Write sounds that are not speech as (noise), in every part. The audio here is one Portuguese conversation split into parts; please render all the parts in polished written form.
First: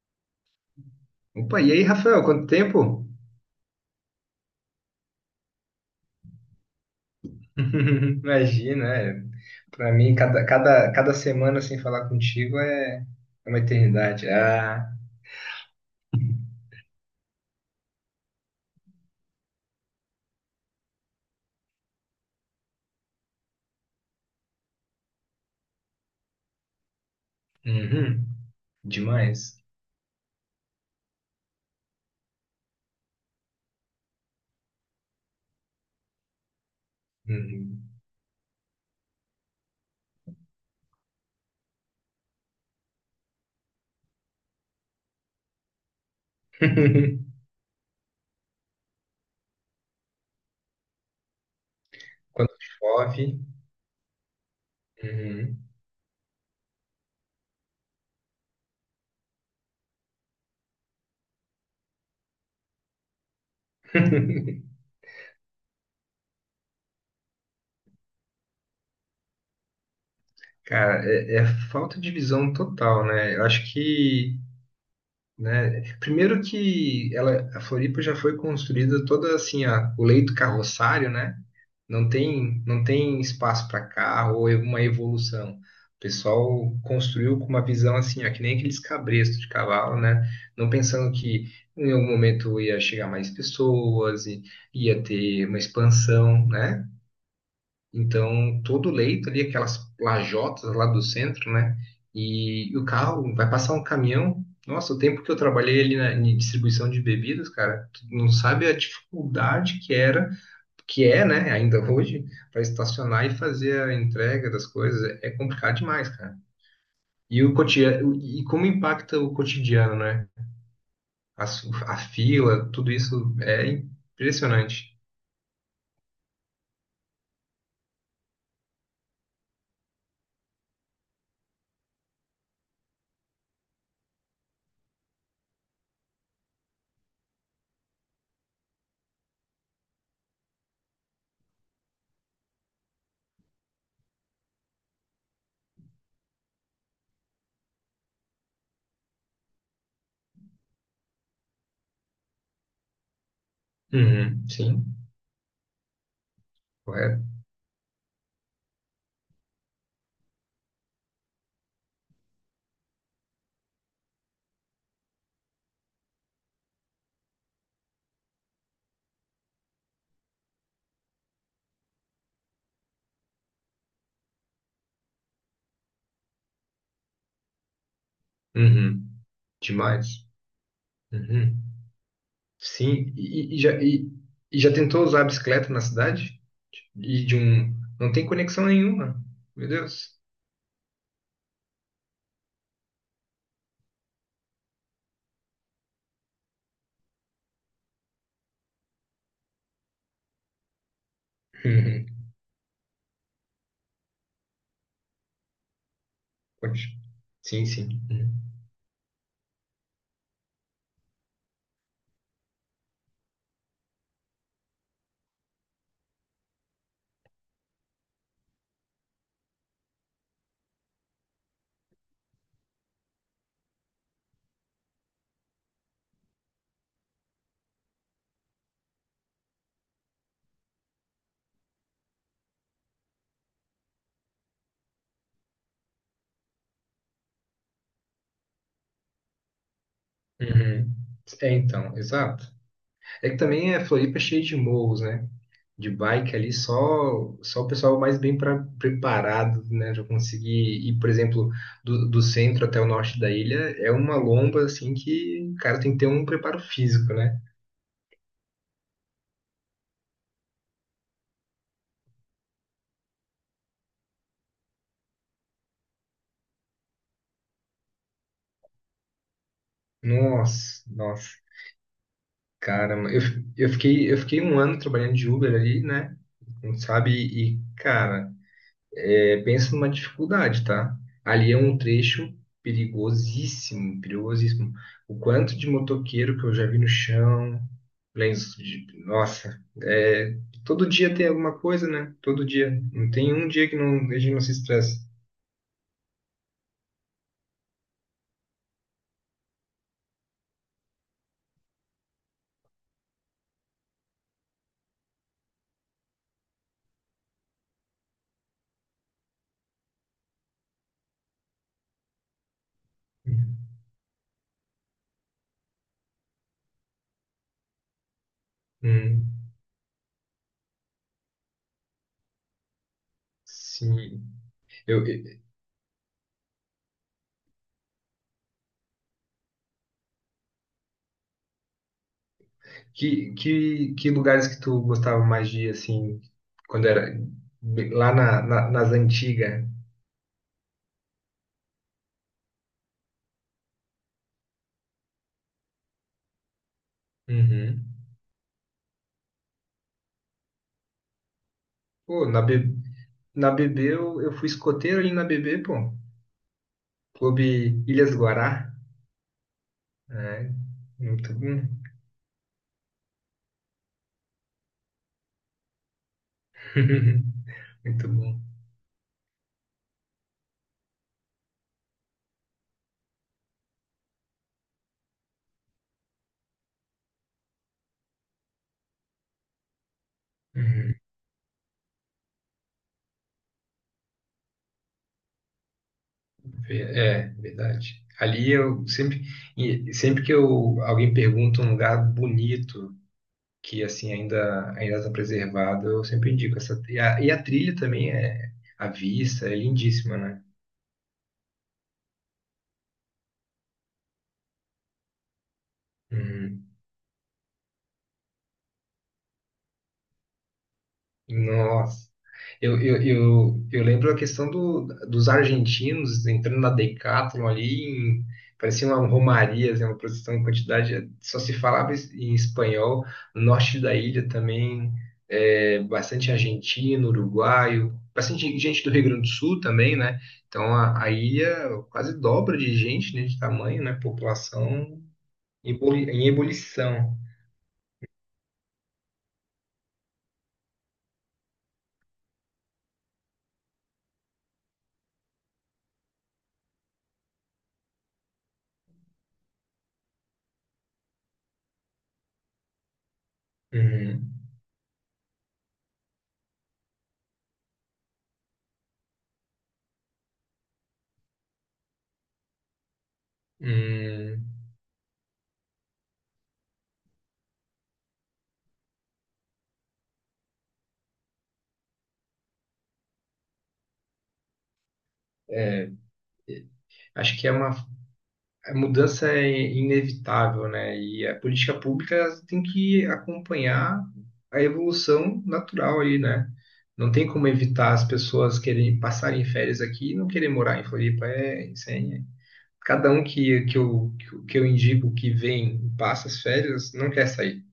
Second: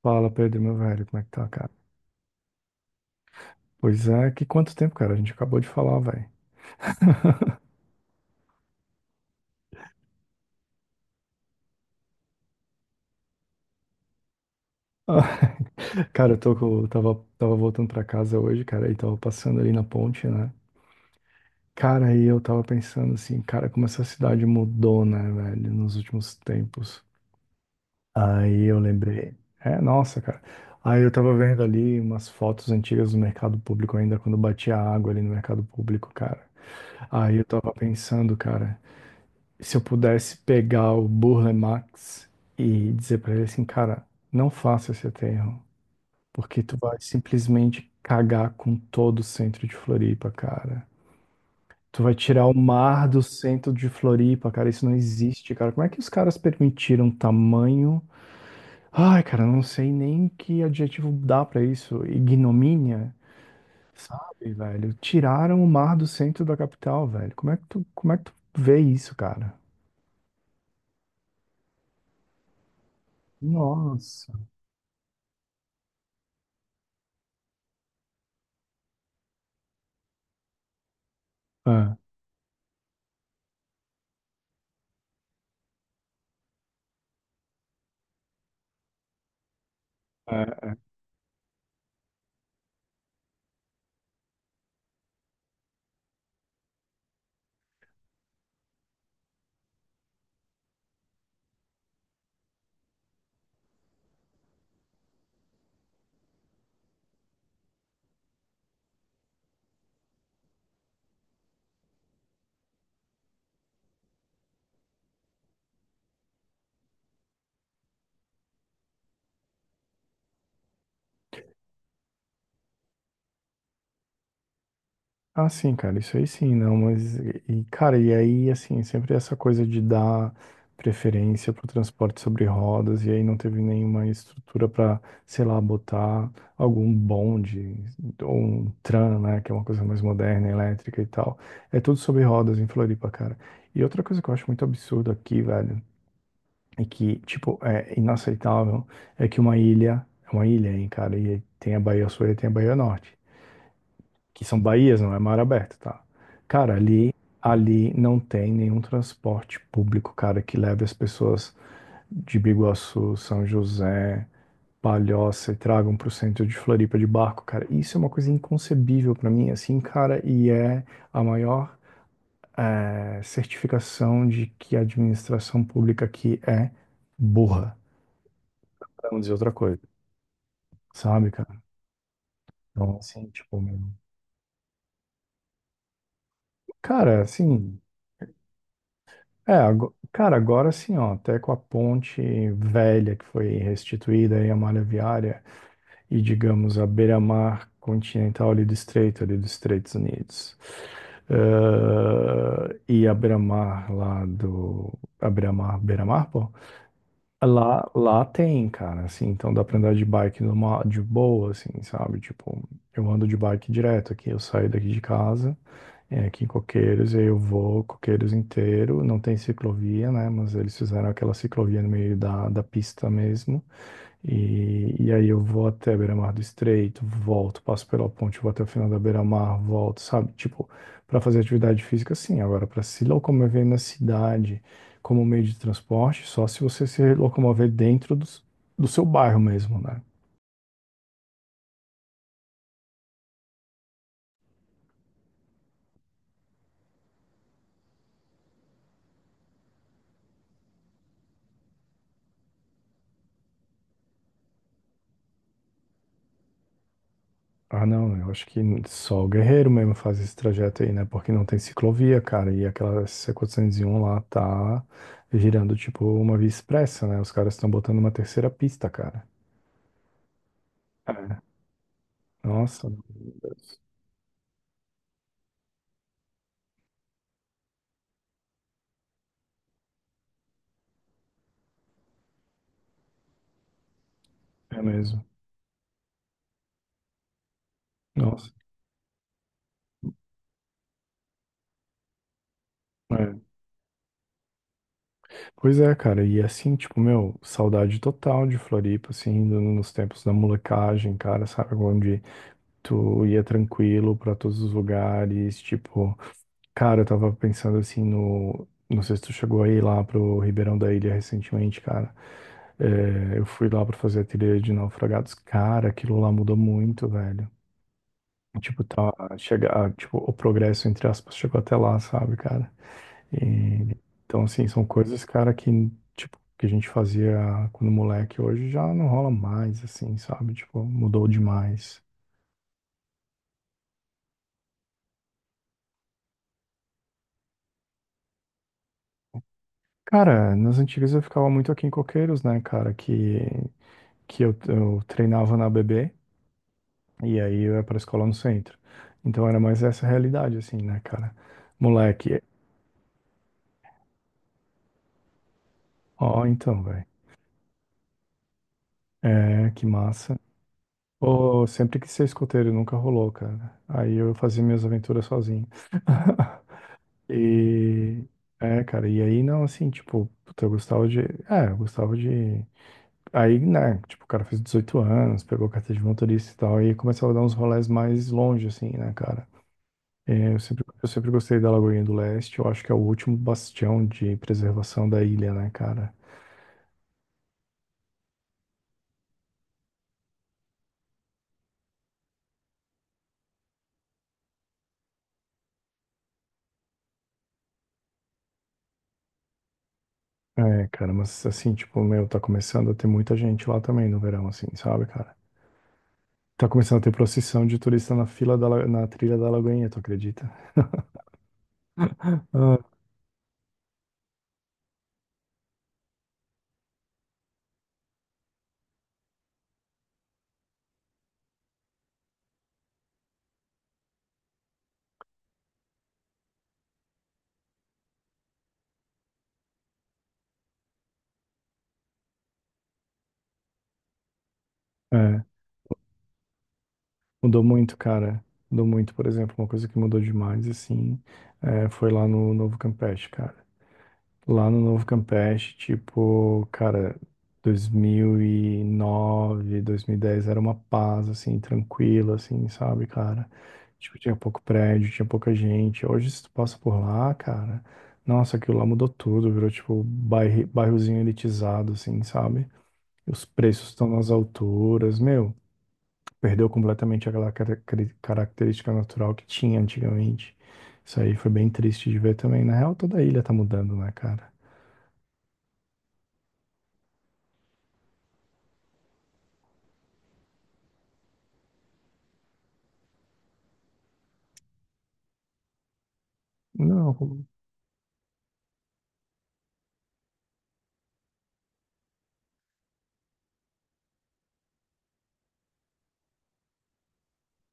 Fala, Pedro, meu velho, como é que tá, Opa, cara? e aí, Rafael, quanto tempo? Pois é, que quanto tempo, cara? A gente acabou de falar, velho. (laughs) Imagina, é. Para mim, cada semana sem falar contigo é uma eternidade. (laughs) Cara, eu tava voltando pra casa hoje, cara, e tava passando ali na ponte, né? Cara, aí eu tava pensando assim, cara, como essa cidade mudou, né, velho, nos últimos tempos. Uhum, Aí eu lembrei. demais. É, nossa, cara. Aí eu tava vendo ali umas fotos antigas do mercado público ainda, quando batia água ali no mercado público, cara. Aí eu tava Uhum. pensando, cara. Se eu pudesse pegar o Burle Marx e dizer pra ele assim, cara, não faça esse aterro, porque tu vai (laughs) simplesmente cagar com todo o centro de Floripa, cara. Tu vai tirar Quando o mar do chove. centro de Floripa, cara, isso não existe, Uhum. cara. Como é que os caras permitiram tamanho? Ai, cara, eu não sei nem que adjetivo dá pra isso. Ignomínia, sabe, (laughs) velho? Tiraram o mar do centro da capital, velho. Como é que tu vê isso, cara? Cara, é falta de visão total, né? Eu acho Nossa. que né? Primeiro que a Floripa já foi construída toda assim, o leito carroçário, né? É, Não tem espaço para carro ou uma evolução. O pessoal construiu com uma visão assim, ó, que nem aqueles cabrestos de cavalo, né? Não é. pensando que em algum momento ia chegar mais pessoas e ia ter uma expansão, né? Então, todo o leito ali, aquelas lajotas lá do centro, né? E o carro vai passar um caminhão. Nossa, o tempo que eu trabalhei em distribuição de bebidas, cara, tu não sabe a dificuldade que era, que é, né, ainda hoje, para estacionar e fazer a entrega das coisas. É complicado demais, cara. E o cotidiano, e como impacta o cotidiano, né? A fila, tudo isso é impressionante. Ah, sim, cara, isso aí sim, não, mas, e, cara, e aí, assim, sempre essa coisa de dar preferência para o transporte sobre rodas, e aí não teve nenhuma estrutura para, sei lá, botar algum bonde, ou um tram, né, que é uma coisa mais moderna, elétrica e tal. É tudo sobre rodas em Floripa, cara. E outra coisa que eu acho muito absurdo aqui, velho, é que, tipo, é inaceitável, é que uma ilha, é uma ilha, hein, cara, e tem a Baía Sul e tem a Baía Norte que Uhum, são sim, baías, não é mar aberto, tá? Cara, ali, correto. ali não tem nenhum transporte público, cara, que leve as pessoas de Biguaçu, São José, Palhoça e tragam pro centro de Floripa de barco, cara. Isso é uma coisa inconcebível pra mim, assim, cara, e é a maior certificação de que a administração pública aqui é burra, pra Uhum, não dizer outra coisa, demais. sabe, Uhum. cara? Então, Sim, assim, tipo, meu... e já tentou usar a bicicleta na cidade? Cara, E de um. assim. Não tem conexão nenhuma. É, Meu Deus. cara, agora sim, ó, até com a ponte velha que foi restituída aí, a malha viária, e digamos a beira-mar continental ali do estreito, ali dos Estados Unidos. Uhum. E a beira-mar lá do. A beira-mar, beira-mar, pô? Pode. Sim, Lá, sim. lá Uhum. tem, cara, assim, então dá pra andar de bike de boa, assim, sabe? Tipo, eu ando de bike direto aqui, eu saio daqui de casa, aqui em Coqueiros, e aí eu vou Coqueiros inteiro, não tem ciclovia, né? Mas eles fizeram aquela ciclovia no meio da, pista mesmo, e aí eu vou até Beira-Mar do Estreito, volto, passo pela ponte, vou até o final da Beira-Mar, volto, sabe? Tipo, pra fazer atividade física, sim, agora pra se locomover na cidade como meio de transporte, só se você se locomover dentro do seu bairro mesmo, né? Uhum. É, então, exato. É que também a Floripa é cheia de morros, né? De bike ali, só o pessoal mais preparado, né? Já conseguir ir, por exemplo, do centro até o norte da ilha, é uma lomba, assim, que o cara tem que ter um preparo físico, né? Ah, não, eu acho que só o Guerreiro mesmo faz esse trajeto aí, né? Porque não tem ciclovia, cara, e aquela C401 lá tá girando tipo uma via expressa, né? Os caras estão botando uma terceira pista, cara. Nossa, nossa. É. Nossa, Cara, meu eu, eu Deus. fiquei, eu fiquei um ano trabalhando de Uber ali, né? Não sabe? E, cara, é, pensa numa dificuldade, tá? Ali é um trecho perigosíssimo, perigosíssimo. É O mesmo. quanto de motoqueiro que eu já vi no chão, Nossa. lenço de... Nossa, é, todo dia tem alguma coisa, né? Todo dia. Não tem É. um dia que não, a gente não se estresse. Pois é, cara, e assim, tipo, meu, saudade total de Floripa, assim, nos tempos da molecagem, cara, sabe, onde tu ia tranquilo pra todos os lugares, tipo, cara, eu tava pensando assim não sei se tu chegou aí lá pro Ribeirão da Ilha recentemente, cara. É, eu fui lá pra fazer a trilha de naufragados, cara, aquilo lá mudou muito, velho. Tipo, tá, Hum, chega, tipo, o progresso, entre aspas, chegou até lá, sabe, cara? E, sim. então, assim, são Eu, coisas, cara, que, tipo, que a gente fazia quando moleque, hoje já não rola mais, assim, sabe? Tipo, mudou demais. que lugares que tu gostava mais de ir, assim, quando era lá nas antigas? Cara, nas antigas eu ficava muito aqui em Coqueiros, né, cara, que eu treinava na ABB e aí eu ia Uhum. pra escola no centro. Então era mais essa realidade, assim, né, cara. Pô, na, Moleque, B, na BB eu fui escoteiro ali na BB, pô. ó, então, velho. Clube Ilhas Guará. É, que massa. É, muito Ô, bom. sempre quis ser escoteiro, nunca rolou, cara. Aí eu fazia minhas aventuras sozinho. (laughs) (laughs) Muito E, bom. Cara, e aí não, assim, tipo, puta, eu gostava de Aí, né, tipo, o cara fez 18 anos, pegou a carteira de motorista e tal, e começava a dar uns rolés mais longe, assim, né, cara? É, Eu sempre, Uhum. eu sempre gostei da Lagoinha do Leste, eu acho que é o último bastião de preservação da ilha, né, cara? É, verdade. Ali eu sempre, e sempre que eu, alguém pergunta um lugar bonito, que assim ainda está preservado, eu sempre indico essa. E a trilha também é a vista, é lindíssima, né? É, cara, mas assim, tipo, meu, tá começando a ter muita gente lá também no verão, assim, sabe, cara? Uhum. Tá começando a ter procissão de turista na fila da, na trilha da Lagoinha, tu acredita? (laughs) Nossa. Eu, Ah, eu, eu, eu lembro a questão dos argentinos entrando na Decathlon ali, em, parecia uma romaria, assim, uma produção em quantidade, só se falava em espanhol. No norte da ilha também, é, bastante argentino, uruguaio, bastante gente do Rio Grande do Sul também, né? Então a ilha quase dobra de gente, né, de tamanho, né? População é, em ebulição. mudou muito, cara. Mudou muito, por exemplo, uma coisa que mudou demais, assim, foi lá no Novo Campeche, cara. Lá no Novo Campeche, tipo, cara, 2009, dez, era uma paz, assim, tranquila, assim, sabe, cara? Tipo, Uhum. tinha pouco prédio, tinha pouca gente. Hoje, se tu passa por lá, cara, nossa, aquilo lá mudou tudo, virou, tipo, bairro, bairrozinho elitizado, assim, sabe? Os preços estão nas Hum. alturas, meu, perdeu completamente aquela característica natural que tinha antigamente. Isso aí foi bem triste de ver também. Na real, toda a ilha tá mudando, né, cara? É, acho que é uma a mudança é inevitável, né? E a política pública ela tem que acompanhar a evolução natural aí, né? Não Não, tem como evitar as pessoas querem passarem férias aqui e não querer morar em Floripa. É, isso aí é. Cada um que eu indico que vem e passa as férias não quer sair.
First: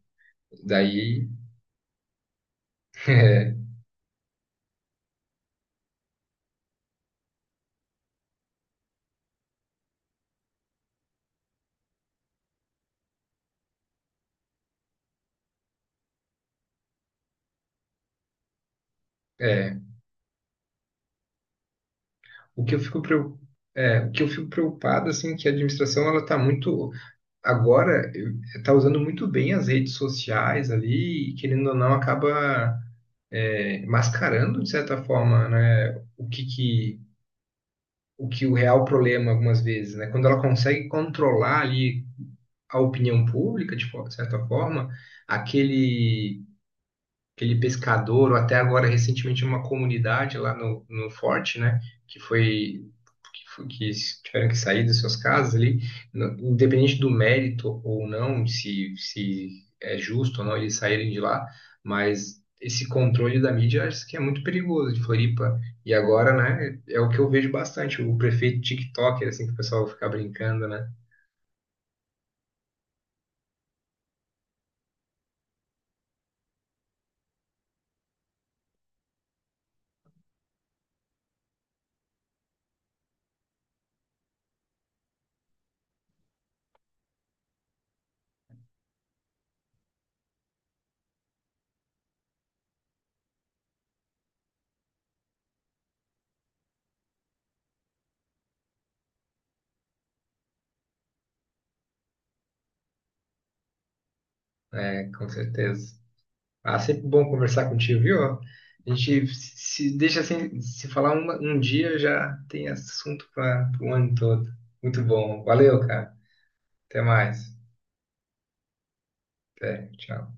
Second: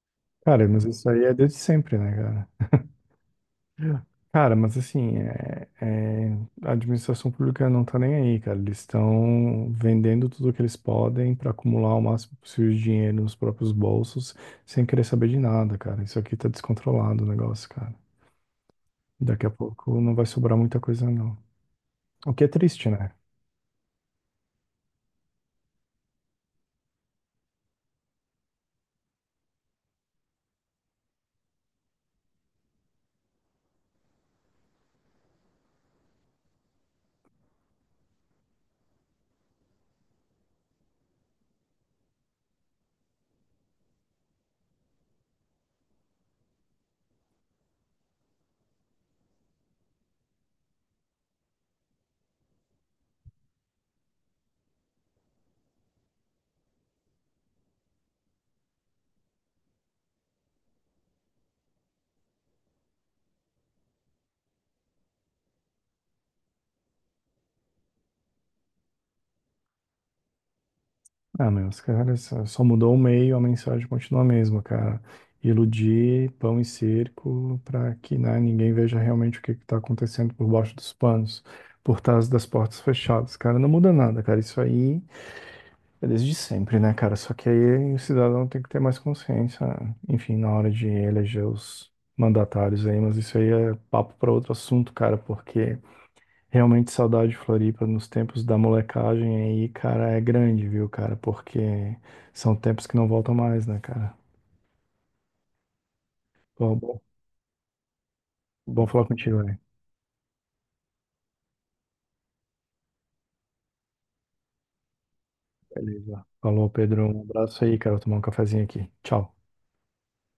cara, mas isso aí Daí, é desde sempre, né, cara? (laughs) é, Cara, mas assim, a administração pública não tá nem aí, cara. Eles estão vendendo tudo que eles podem para acumular o máximo possível de dinheiro nos próprios bolsos, sem querer saber de nada, cara. Isso aqui tá descontrolado o negócio, cara. Daqui a é, pouco não vai sobrar muita coisa, não. O que é o que eu triste, fico né? preocupado. É, o que eu fico preocupado, assim, é que a administração ela está muito agora está usando muito bem as redes sociais ali, e, querendo ou não, acaba é, mascarando, de certa forma, né, o que o real problema algumas vezes, né? Quando ela consegue controlar ali a opinião pública, de de certa forma, aquele aquele pescador, ou até agora recentemente uma comunidade lá no forte, né? Que foi, que tiveram que sair das suas casas ali, independente do mérito ou não, se é justo ou não eles saírem de lá, mas esse controle da mídia acho que é muito perigoso de Floripa. E agora, né, é o que eu vejo bastante, o prefeito TikToker, assim que o pessoal fica brincando, né? Ah, meu, os caras só mudou o meio, a mensagem continua a mesma, cara. Iludir pão e circo para que, né, ninguém veja realmente o que está acontecendo por baixo dos panos, por trás das portas fechadas. Cara, não muda nada, cara. Isso aí é desde sempre, né, cara? Só que aí o cidadão tem que ter mais consciência, enfim, na hora de eleger os mandatários aí, mas isso aí é papo para outro assunto, cara, porque. Realmente saudade de Floripa nos tempos da molecagem aí, cara, é grande, viu, cara? Porque são tempos que não voltam mais, né, cara? É, com certeza. Bom, Ah, bom, sempre bom conversar contigo, viu? A bom falar gente contigo, velho. se deixa assim, se falar um dia já tem assunto para o ano todo. Muito bom. Valeu, cara. Beleza. Falou, Até Pedro. Um mais. abraço aí, cara. Vou tomar um cafezinho aqui. Tchau. Até, tchau.